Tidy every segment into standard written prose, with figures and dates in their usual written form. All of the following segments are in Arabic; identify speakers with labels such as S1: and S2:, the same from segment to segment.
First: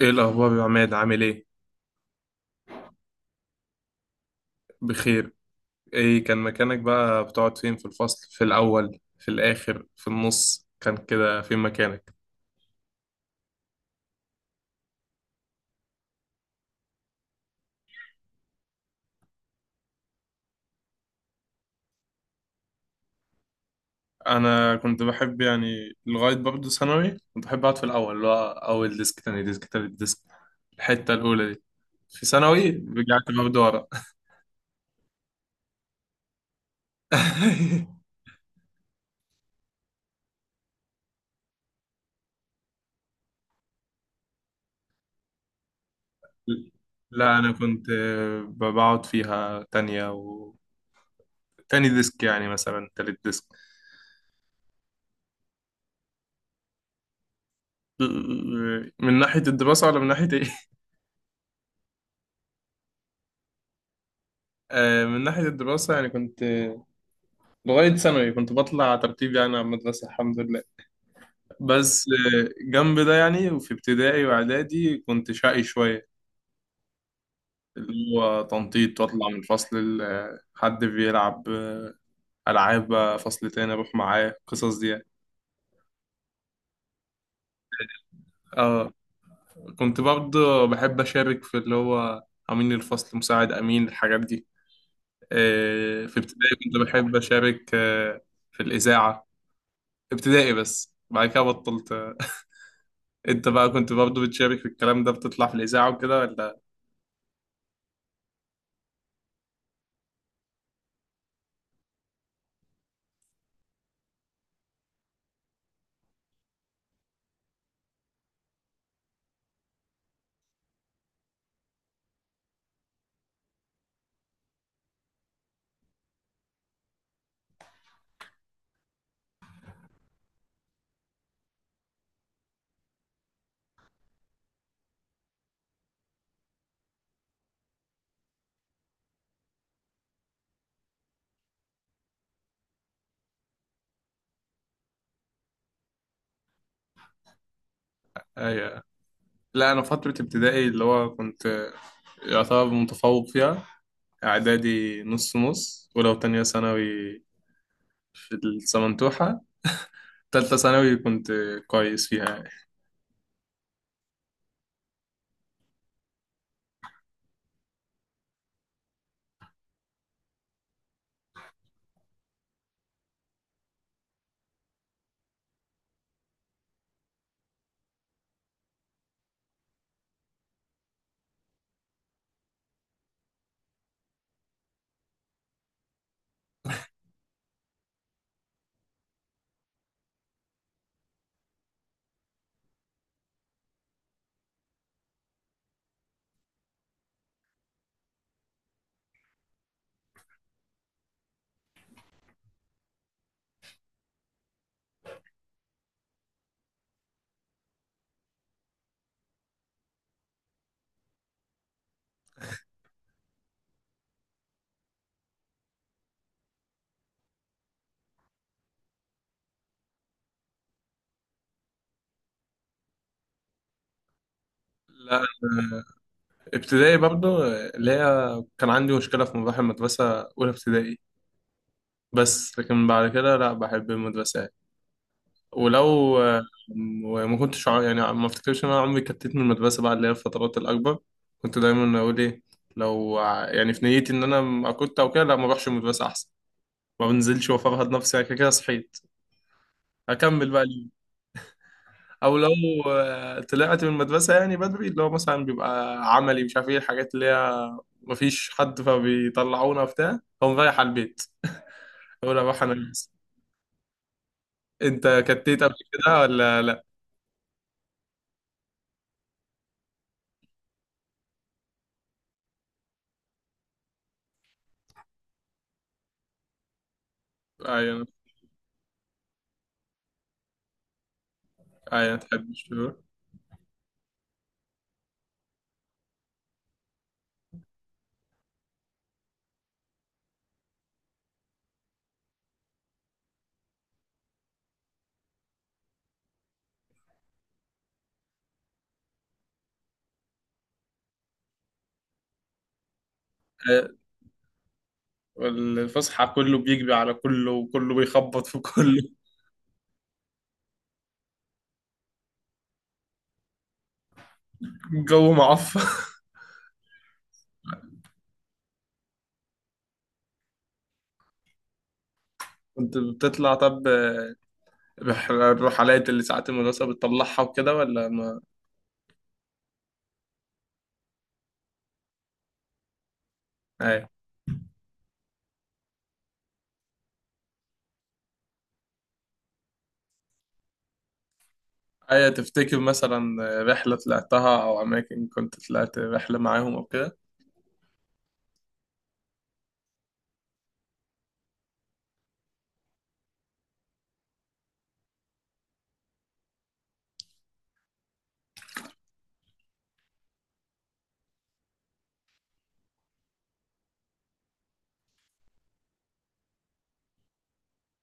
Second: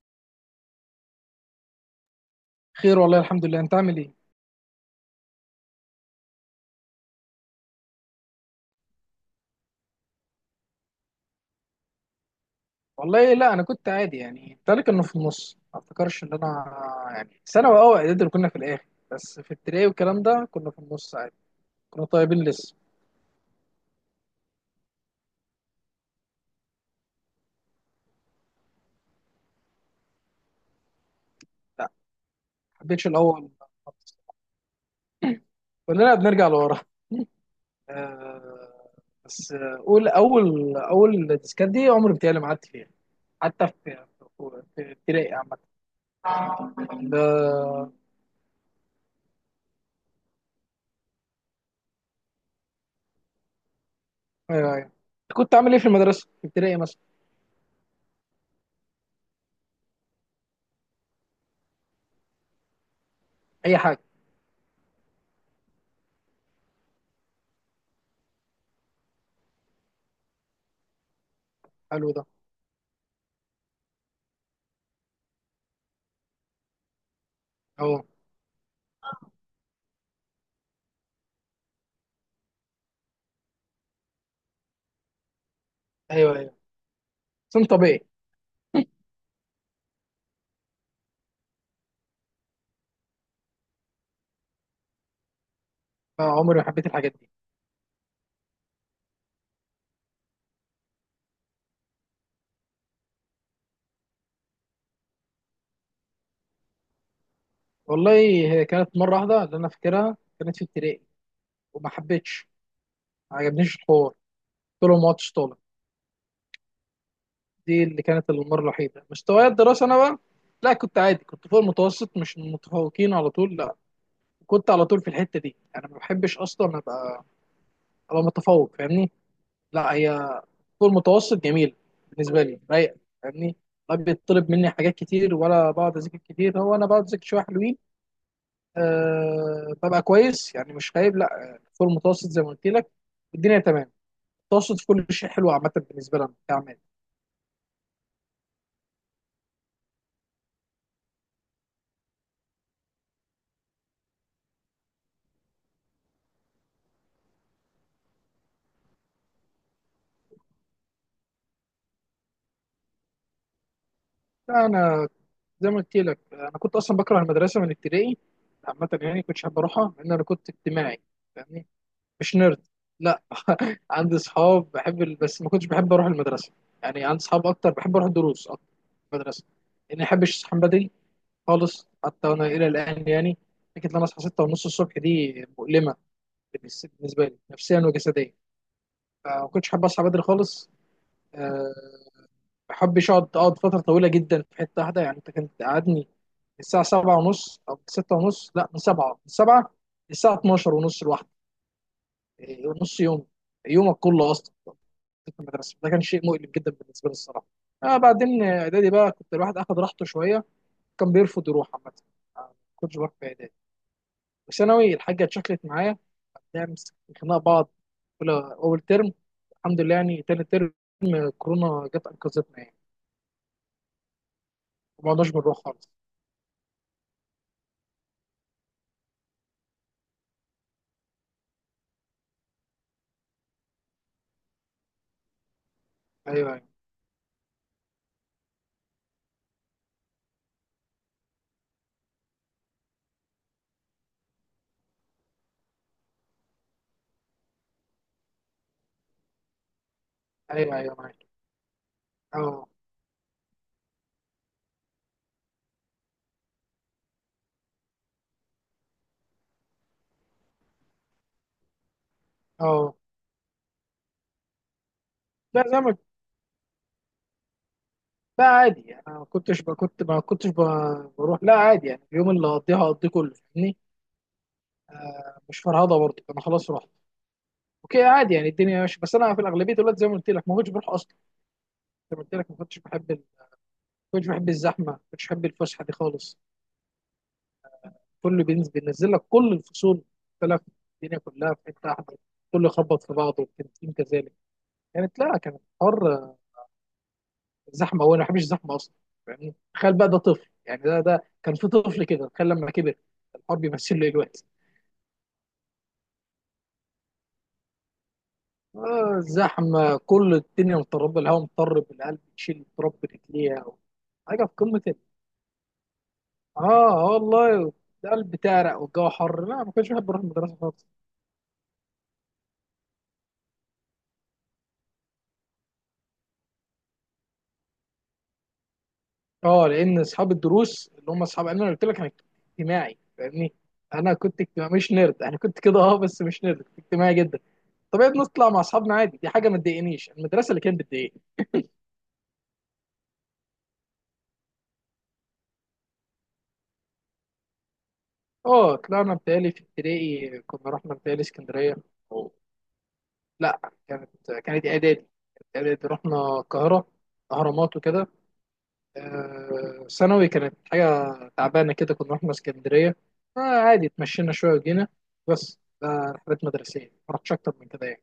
S1: ايه الاخبار يا عماد؟ عامل ايه؟
S2: خير والله، الحمد لله. انت عامل ايه؟
S1: بخير. ايه كان مكانك بقى؟ بتقعد فين في الفصل، في الاول، في الاخر، في النص؟ كان كده فين مكانك؟
S2: والله لا، انا كنت عادي يعني، ذلك انه في النص. ما افتكرش ان انا يعني ثانوي، اعدادي اللي كنا في الاخر. بس في ابتدائي والكلام ده كنا في النص عادي. كنا طيبين لسه.
S1: انا كنت بحب يعني لغايه برضه ثانوي كنت بحب اقعد في الاول، اللي هو اول ديسك، تاني ديسك، تالت ديسك، الحته الاولى دي.
S2: لا،
S1: في ثانوي
S2: ما حبيتش
S1: رجعت
S2: الاول
S1: برضه ورا.
S2: خالص. كلنا بنرجع لورا. آه، بس اول ديسكات دي عمري بتهيألي ما قعدت فيها، حتى في ابتدائي عامة.
S1: لا انا كنت
S2: ده-
S1: بقعد فيها تانية و تاني ديسك، يعني مثلا تالت ديسك.
S2: ايوه، ايوه. كنت عامل ايه في المدرسة في ابتدائي مثلا؟
S1: من ناحية الدراسة ولا من ناحية إيه؟
S2: اي حاجة.
S1: من ناحية الدراسة يعني كنت لغاية ثانوي كنت بطلع ترتيب يعني على المدرسة، الحمد لله. بس
S2: حلو ده.
S1: جنب ده يعني وفي ابتدائي وإعدادي كنت شقي شوية،
S2: اهو.
S1: اللي هو تنطيط وأطلع من فصل حد بيلعب ألعاب، بقى فصل تاني أروح معاه، القصص دي يعني.
S2: ايوه، ايوه، سن طبيعي.
S1: اه، كنت برضه بحب أشارك في اللي هو أمين الفصل، مساعد أمين، الحاجات دي. في
S2: آه،
S1: ابتدائي
S2: عمري ما
S1: كنت
S2: حبيت الحاجات
S1: بحب
S2: دي.
S1: أشارك في الإذاعة. ابتدائي بس، بعد كده بطلت. انت بقى كنت برضه بتشارك في الكلام ده، بتطلع في الاذاعه وكده ولا؟
S2: والله هي كانت مره واحده اللي انا فاكرها، كانت في ابتدائي، وما حبيتش، ما عجبنيش الحوار، قلت لهم ما عدتش طالب. دي اللي كانت المره الوحيده. مستواي الدراسه انا بقى لا، كنت عادي، كنت فوق المتوسط، مش من المتفوقين على طول. لا، كنت على طول في الحته دي. انا ما بحبش اصلا ابقى متفوق، فاهمني؟ لا، هي فوق المتوسط جميل بالنسبه لي، رايق، فاهمني؟ ما بيطلب مني حاجات كتير ولا بقعد اذاكر كتير، هو انا بقعد اذاكر شويه حلوين. أه، ببقى كويس يعني، مش خايب لا، آه، فوق المتوسط زي ما قلت لك. الدنيا تمام. المتوسط في كل شيء حلو عامه بالنسبه لنا كعمل.
S1: ايوه. لا انا فتره ابتدائي اللي هو كنت يعتبر متفوق فيها، اعدادي نص نص، ولو تانية ثانوي في السمنتوحه، تالتة ثانوي كنت كويس فيها يعني.
S2: لا، انا زي ما قلت لك، انا كنت اصلا بكره المدرسه من ابتدائي عامه، يعني كنتش حابب اروحها، لان انا كنت اجتماعي فاهمني، مش نيرد. لا، عندي اصحاب، بحب بس ما كنتش بحب اروح المدرسه. يعني عندي اصحاب اكتر، بحب اروح الدروس اكتر من المدرسه، لاني ما بحبش اصحى بدري خالص، حتى وانا الى الان يعني. فكره ان انا اصحى 6 ونص الصبح دي مؤلمه بالنسبه لي نفسيا وجسديا. فما كنتش حابب اصحى بدري خالص. أه ما بحبش اقعد فتره طويله جدا في حته واحده. يعني انت كنت قعدني الساعه 7 ونص او 6 ونص، لا، من 7 للساعه 12 ونص لوحدي. إيه، نص يوم، يومك كله اصلا في المدرسه. ده كان شيء مؤلم جدا بالنسبه لي الصراحه. بعدين اعدادي بقى كنت الواحد اخد راحته شويه. كان بيرفض يروح عامه. ما كنتش بروح في اعدادي. وثانوي الحاجه اتشكلت معايا، بنعمل خناقه بعض اولى اول ترم، الحمد لله. يعني تاني ترم كورونا جت انقذتنا يعني، ما
S1: لا
S2: قعدناش بنروح
S1: أنا
S2: خالص.
S1: ابتدائي برضه اللي هي كان عندي مشكله في مراحل المدرسه، اولى ابتدائي، بس لكن بعد كده لا بحب المدرسه. ولو
S2: ايوه، ايوه.
S1: يعني ما افتكرش ان انا عمري كتيت من المدرسه بقى، اللي هي الفترات الاكبر كنت دايما اقول ايه، يعني في نيتي ان انا ما كنت او كده لا ما اروحش المدرسه احسن، ما بنزلش وافرهد نفسي، يعني كده كده صحيت، اكمل بقى
S2: ايوه،
S1: اليوم.
S2: ايوه، معاك.
S1: او لو
S2: اه،
S1: طلعت من المدرسه يعني بدري، اللي هو مثلا بيبقى عملي مش عارف ايه الحاجات اللي هي، ما فيش حد فبيطلعونا وبتاع، فقوم رايح على البيت، اقول اروح انا.
S2: اه.
S1: انت كتيت
S2: لا،
S1: قبل
S2: زي ما
S1: كده ولا لا؟
S2: لا، عادي. انا ما كنتش كنت، ما كنتش بروح، لا، عادي. يعني اليوم اللي هقضيه كله فاهمني. مش فرهضه برضه، انا خلاص رحت. اوكي،
S1: ايوه
S2: عادي، يعني الدنيا ماشيه. بس انا في الاغلبيه دلوقتي زي ما قلت لك ما كنتش بروح اصلا.
S1: ايوه. ما
S2: زي ما قلت لك ما
S1: تحبش
S2: كنتش
S1: تروح؟
S2: بحب ما كنتش بحب الزحمه، ما كنتش بحب الفسحه دي خالص. كله بينزل لك كل الفصول. مختلف. الدنيا كلها في حته واحده، كله يخبط في بعضه، والتنسيق كذلك. كانت، لا، كانت حر، زحمه. هو أنا ما بحبش الزحمه اصلا، يعني تخيل بقى. ده طفل يعني، ده كان في طفل كده، تخيل لما كبر، الحر بيمثل له الوقت.
S1: الفسحة كله بيجري على كله وكله بيخبط في كله.
S2: آه، زحمه، كل الدنيا مضطربه، الهواء مضطرب، القلب يشيل تراب برجليها، حاجه في قمه
S1: الجو معفن.
S2: اه. آه والله، القلب تعرق والجو حر. لا، ما كنتش بحب اروح المدرسه خالص.
S1: كنت بتطلع طب، الرحلات اللي ساعات المدرسة بتطلعها وكده ولا ما؟
S2: اه، لان اصحاب الدروس اللي هم اصحاب، انا قلت لك انا اجتماعي فاهمني.
S1: أيوة.
S2: انا كنت اجتماعي مش نيرد. انا كنت كده بس مش نيرد، كنت اجتماعي جدا. طبيعي بنطلع مع اصحابنا عادي، دي حاجه ما تضايقنيش. المدرسه اللي كانت بتضايقني.
S1: أيوة، تفتكر مثلا رحلة طلعتها أو أماكن كنت طلعت رحلة معاهم أو كده؟
S2: اه، طلعنا بتهيألي في ابتدائي كنا رحنا بتهيألي اسكندريه، أو لا، كانت كانت اعدادي كانت اعدادي رحنا القاهره، اهرامات وكده. آه، ثانوي كانت حاجه تعبانه كده، كنا رحنا اسكندريه. آه، عادي، اتمشينا شويه وجينا. بس ده رحلات مدرسيه، ما رحتش اكتر من كده يعني.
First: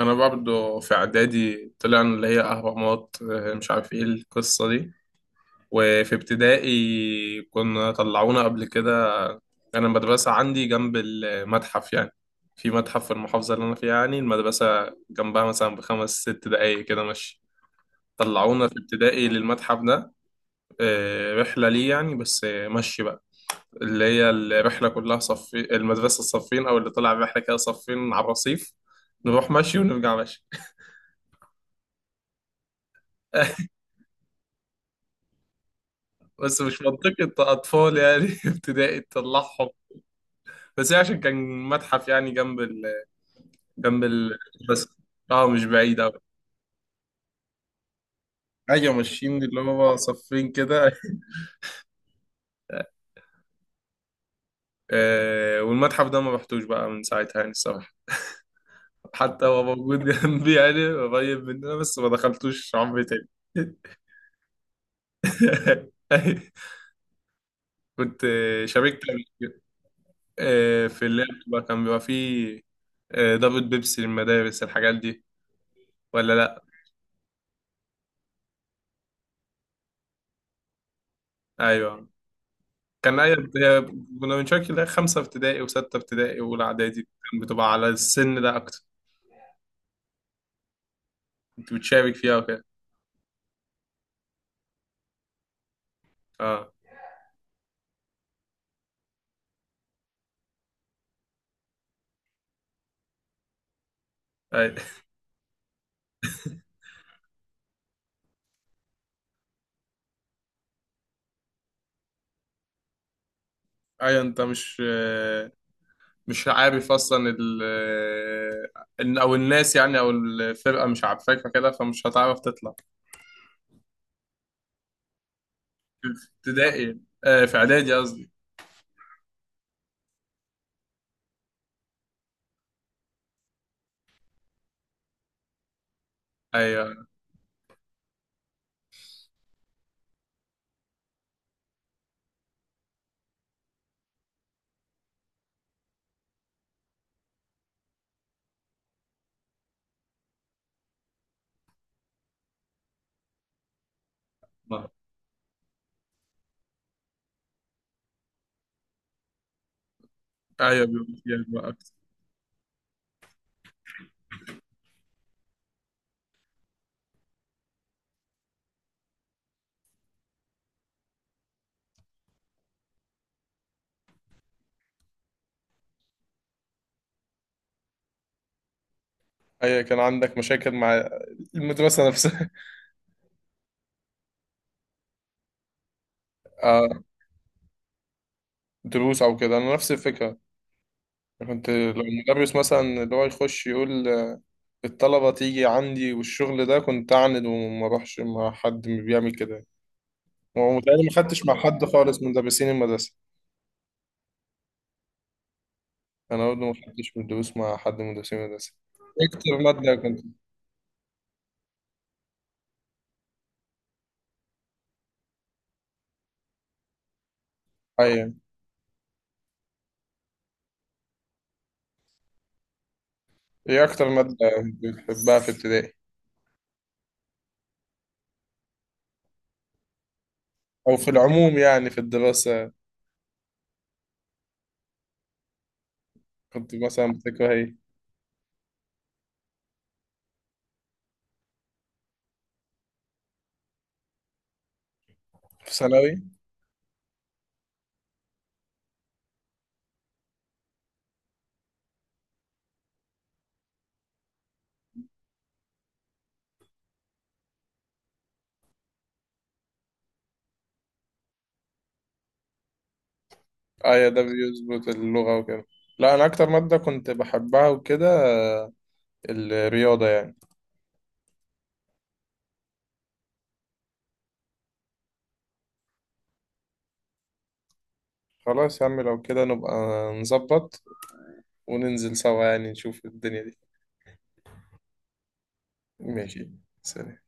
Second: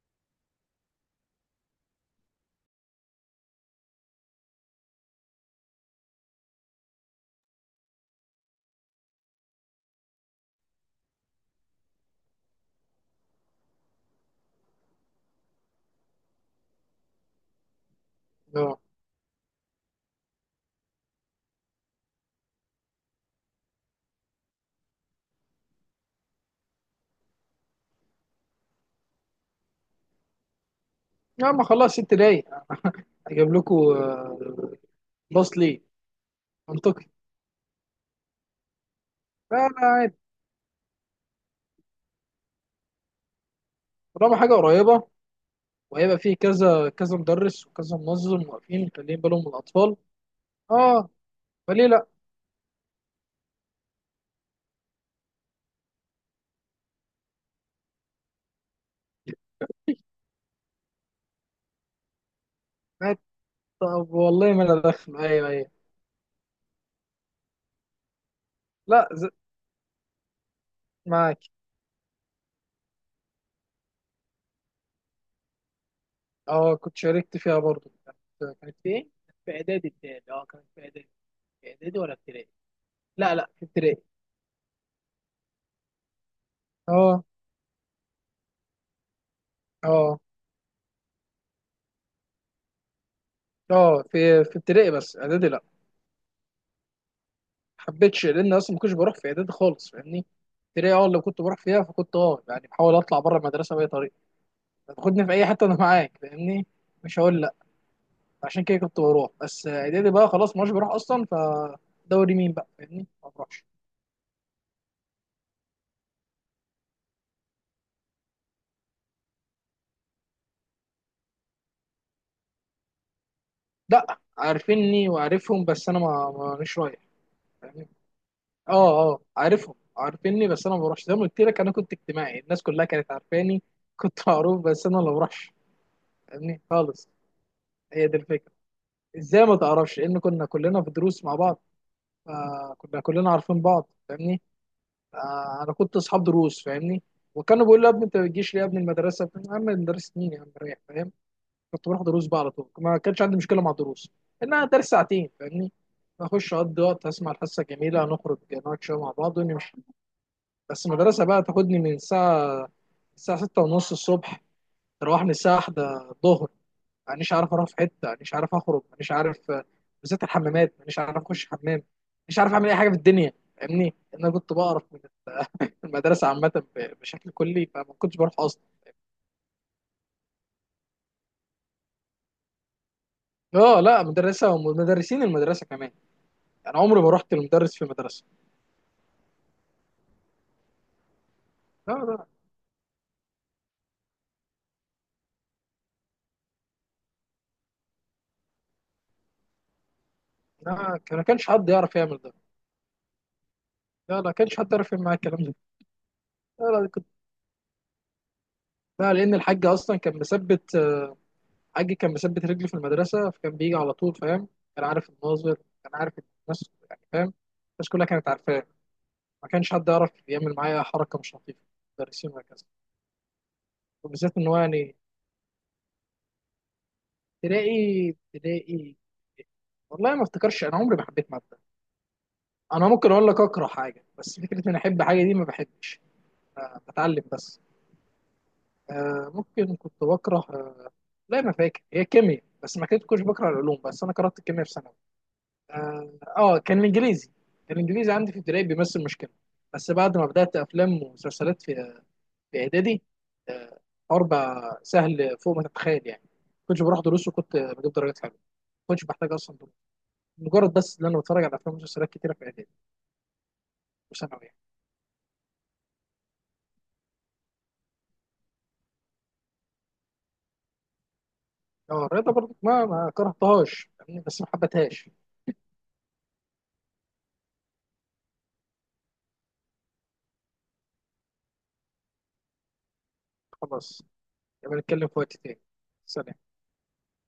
S1: أنا برضه في إعدادي طلعنا اللي هي أهرامات، مش عارف إيه القصة دي. وفي ابتدائي كنا طلعونا قبل كده، انا المدرسه عندي جنب المتحف يعني، في متحف في المحافظه اللي انا فيها، يعني المدرسه جنبها مثلا بخمس ست دقايق كده مشي، طلعونا في
S2: اه،
S1: ابتدائي للمتحف ده. رحله ليه يعني؟ بس مشي بقى، اللي هي الرحله كلها صف المدرسه، الصفين او اللي طلع الرحله كده صفين على الرصيف، نروح مشي ونرجع مشي.
S2: يا ما خلاص، 6 دقايق! اجيب لكم باص ليه؟
S1: بس مش
S2: منطقي.
S1: منطقة أطفال يعني، ابتدائي
S2: لا،
S1: تطلعهم.
S2: لا، عادي.
S1: بس هي عشان كان متحف يعني، جنب ال جنب
S2: طالما
S1: ال
S2: حاجه
S1: بس.
S2: قريبه
S1: اه مش بعيد أوي.
S2: وهيبقى فيه كذا كذا مدرس وكذا منظم واقفين
S1: ايوه،
S2: مخليين بالهم
S1: ماشيين
S2: من
S1: اللي
S2: الاطفال،
S1: هو صفين كده.
S2: اه، فليه لا؟
S1: آه، والمتحف ده ما رحتوش بقى من ساعتها يعني الصراحه، حتى هو موجود جنبي يعني قريب مننا، بس ما دخلتوش عمري
S2: معاك.
S1: تاني.
S2: طب والله ما انا داخل. ايوه، ايوه.
S1: كنت شاركت
S2: لا،
S1: قبل كده، في اللعب
S2: معاك.
S1: بقى كان بيبقى فيه ضربة بيبسي للمدارس، الحاجات دي، ولا لا؟
S2: اه، كنت شاركت فيها برضو. كانت في ايه؟ في اعدادي بتاعي، كانت في اعدادي. في اعدادي
S1: ايوه
S2: ولا ابتدائي؟
S1: كان
S2: لا،
S1: اي.
S2: لا، في ابتدائي.
S1: كنا بنشارك اللي هي خمسه ابتدائي وسته ابتدائي واولى اعدادي،
S2: اه،
S1: كان بتبقى على السن ده اكتر.
S2: اه،
S1: كنت بتشارك فيها وكده؟
S2: اه، في ابتدائي، بس اعدادي لا.
S1: اه.
S2: حبيتش لان اصلا ما كنتش بروح في اعدادي خالص فاهمني. ابتدائي لو كنت بروح فيها فكنت يعني بحاول اطلع بره المدرسه باي طريقه.
S1: أيوة.
S2: تاخدني في اي حته انا معاك فاهمني. مش هقول. عشان كده كنت بروح. بس اعدادي بقى خلاص ما عادش بروح اصلا، فدوري مين بقى فاهمني، ما بروحش.
S1: ايوه، انت مش مش عارف اصلا ال او الناس يعني او الفرقه مش عارفاك، فكده فمش هتعرف تطلع.
S2: لا، عارفيني وعارفهم، بس انا
S1: في
S2: مش
S1: ابتدائي
S2: رايح
S1: في
S2: فاهمني.
S1: اعدادي قصدي.
S2: اه، اه، عارفهم عارفيني، بس انا ما بروحش. زي ما قلت لك انا كنت اجتماعي، الناس كلها كانت عارفاني، كنت معروف، بس انا ما بروحش فاهمني
S1: ايوه
S2: خالص. هي دي الفكره. ازاي ما تعرفش؟ لان كنا كلنا في دروس مع بعض، فكنا كلنا عارفين بعض فاهمني. آه، انا كنت اصحاب دروس فاهمني. وكانوا بيقولوا لي، يا ابني انت ما بتجيش ليه؟ يا ابني المدرسه يا عم، مدرسه مين يا عم، رايح؟ فاهم؟ كنت بروح دروس بقى على طول. ما كانش عندي مشكله مع الدروس، انها درس ساعتين فاهمني. اخش اقضي وقت، اسمع الحصه جميله، نخرج نقعد شويه مع بعض ونمشي. بس
S1: ايوه، بيبقى
S2: المدرسه بقى
S1: فيها بقى
S2: تاخدني
S1: أكتر.
S2: من الساعه 6 ونص الصبح، تروحني الساعه 1 الظهر. مانيش عارف اروح في حته، مانيش عارف اخرج، مانيش عارف، بالذات الحمامات مانيش عارف اخش حمام، مش عارف اعمل اي حاجه في الدنيا فاهمني. لأن انا كنت بقرف من المدرسه عامه، بشكل كلي، فما كنتش بروح اصلا.
S1: ايوه، كان عندك مشاكل مع المدرسه نفسها.
S2: اه، لا، مدرسه ومدرسين المدرسه كمان، يعني
S1: اه،
S2: عمري ما رحت لمدرس في المدرسه.
S1: دروس او كده انا نفس الفكره، كنت
S2: لا،
S1: لو
S2: لا،
S1: المدرس مثلا اللي هو يخش يقول الطلبه تيجي عندي والشغل ده، كنت اعند وما اروحش مع حد بيعمل كده،
S2: لا،
S1: ومتهيألي ما
S2: ما
S1: خدتش
S2: كانش
S1: مع
S2: حد
S1: حد
S2: يعرف يعمل
S1: خالص من
S2: ده.
S1: مدرسين المدرسه.
S2: لا، لا، ما كانش حد يعرف يعمل معايا الكلام ده.
S1: انا برضه
S2: لا،
S1: ما
S2: لا، كنت،
S1: خدتش مدروس مع حد من مدرسين المدرسه.
S2: لا،
S1: إيه
S2: لان
S1: اكتر
S2: الحاج
S1: ماده
S2: اصلا كان
S1: كنت؟
S2: مثبت. حاجي كان مثبت رجلي في المدرسه، فكان بيجي على طول فاهم. كان عارف الناظر، كان عارف الناس يعني فاهم، الناس كلها كانت
S1: ايوه،
S2: عارفاه. ما كانش حد يعرف يعمل معايا حركه مش لطيفه، مدرسين وهكذا.
S1: ايه اكتر ماده
S2: وبالذات ان هو يعني
S1: كنت بتحبها في ابتدائي
S2: تلاقي تلاقي، والله ما افتكرش انا عمري
S1: او
S2: ما
S1: في
S2: حبيت
S1: العموم
S2: ماده.
S1: يعني في الدراسه؟
S2: انا ممكن اقول لك اكره حاجه، بس فكره اني احب حاجه دي ما بحبش.
S1: كنت
S2: أنا
S1: مثلا
S2: بتعلم
S1: بتكره
S2: بس.
S1: ايه؟
S2: آه، ممكن كنت بكره. آه، لا، ما فاكر. هي كيمياء. بس ما كنت كنتش بكره العلوم، بس انا كرهت الكيمياء في ثانوي.
S1: في
S2: اه،
S1: ثانوي.
S2: آه، كان الانجليزي عندي في ابتدائي بيمثل مشكله. بس بعد ما بدات افلام ومسلسلات في اعدادي، آه، اربع سهل فوق ما تتخيل يعني. كنتش بروح دروس وكنت بجيب درجات حلوه. كنتش بحتاج اصلا دروس، مجرد بس ان انا بتفرج على افلام ومسلسلات كتيره في اعدادي
S1: ايوه ده
S2: وثانوي يعني.
S1: بيظبط اللغه وكده. لا انا اكتر ماده كنت بحبها وكده آه، الرياضه يعني.
S2: اه، الرياضه برضه ما كرهتهاش فاهمني؟ بس ما حبتهاش.
S1: خلاص يا عم، لو كده نبقى نظبط وننزل سوا يعني، نشوف الدنيا دي.
S2: خلاص، يبقى نتكلم في وقت تاني. سلام.
S1: ماشي. سلام.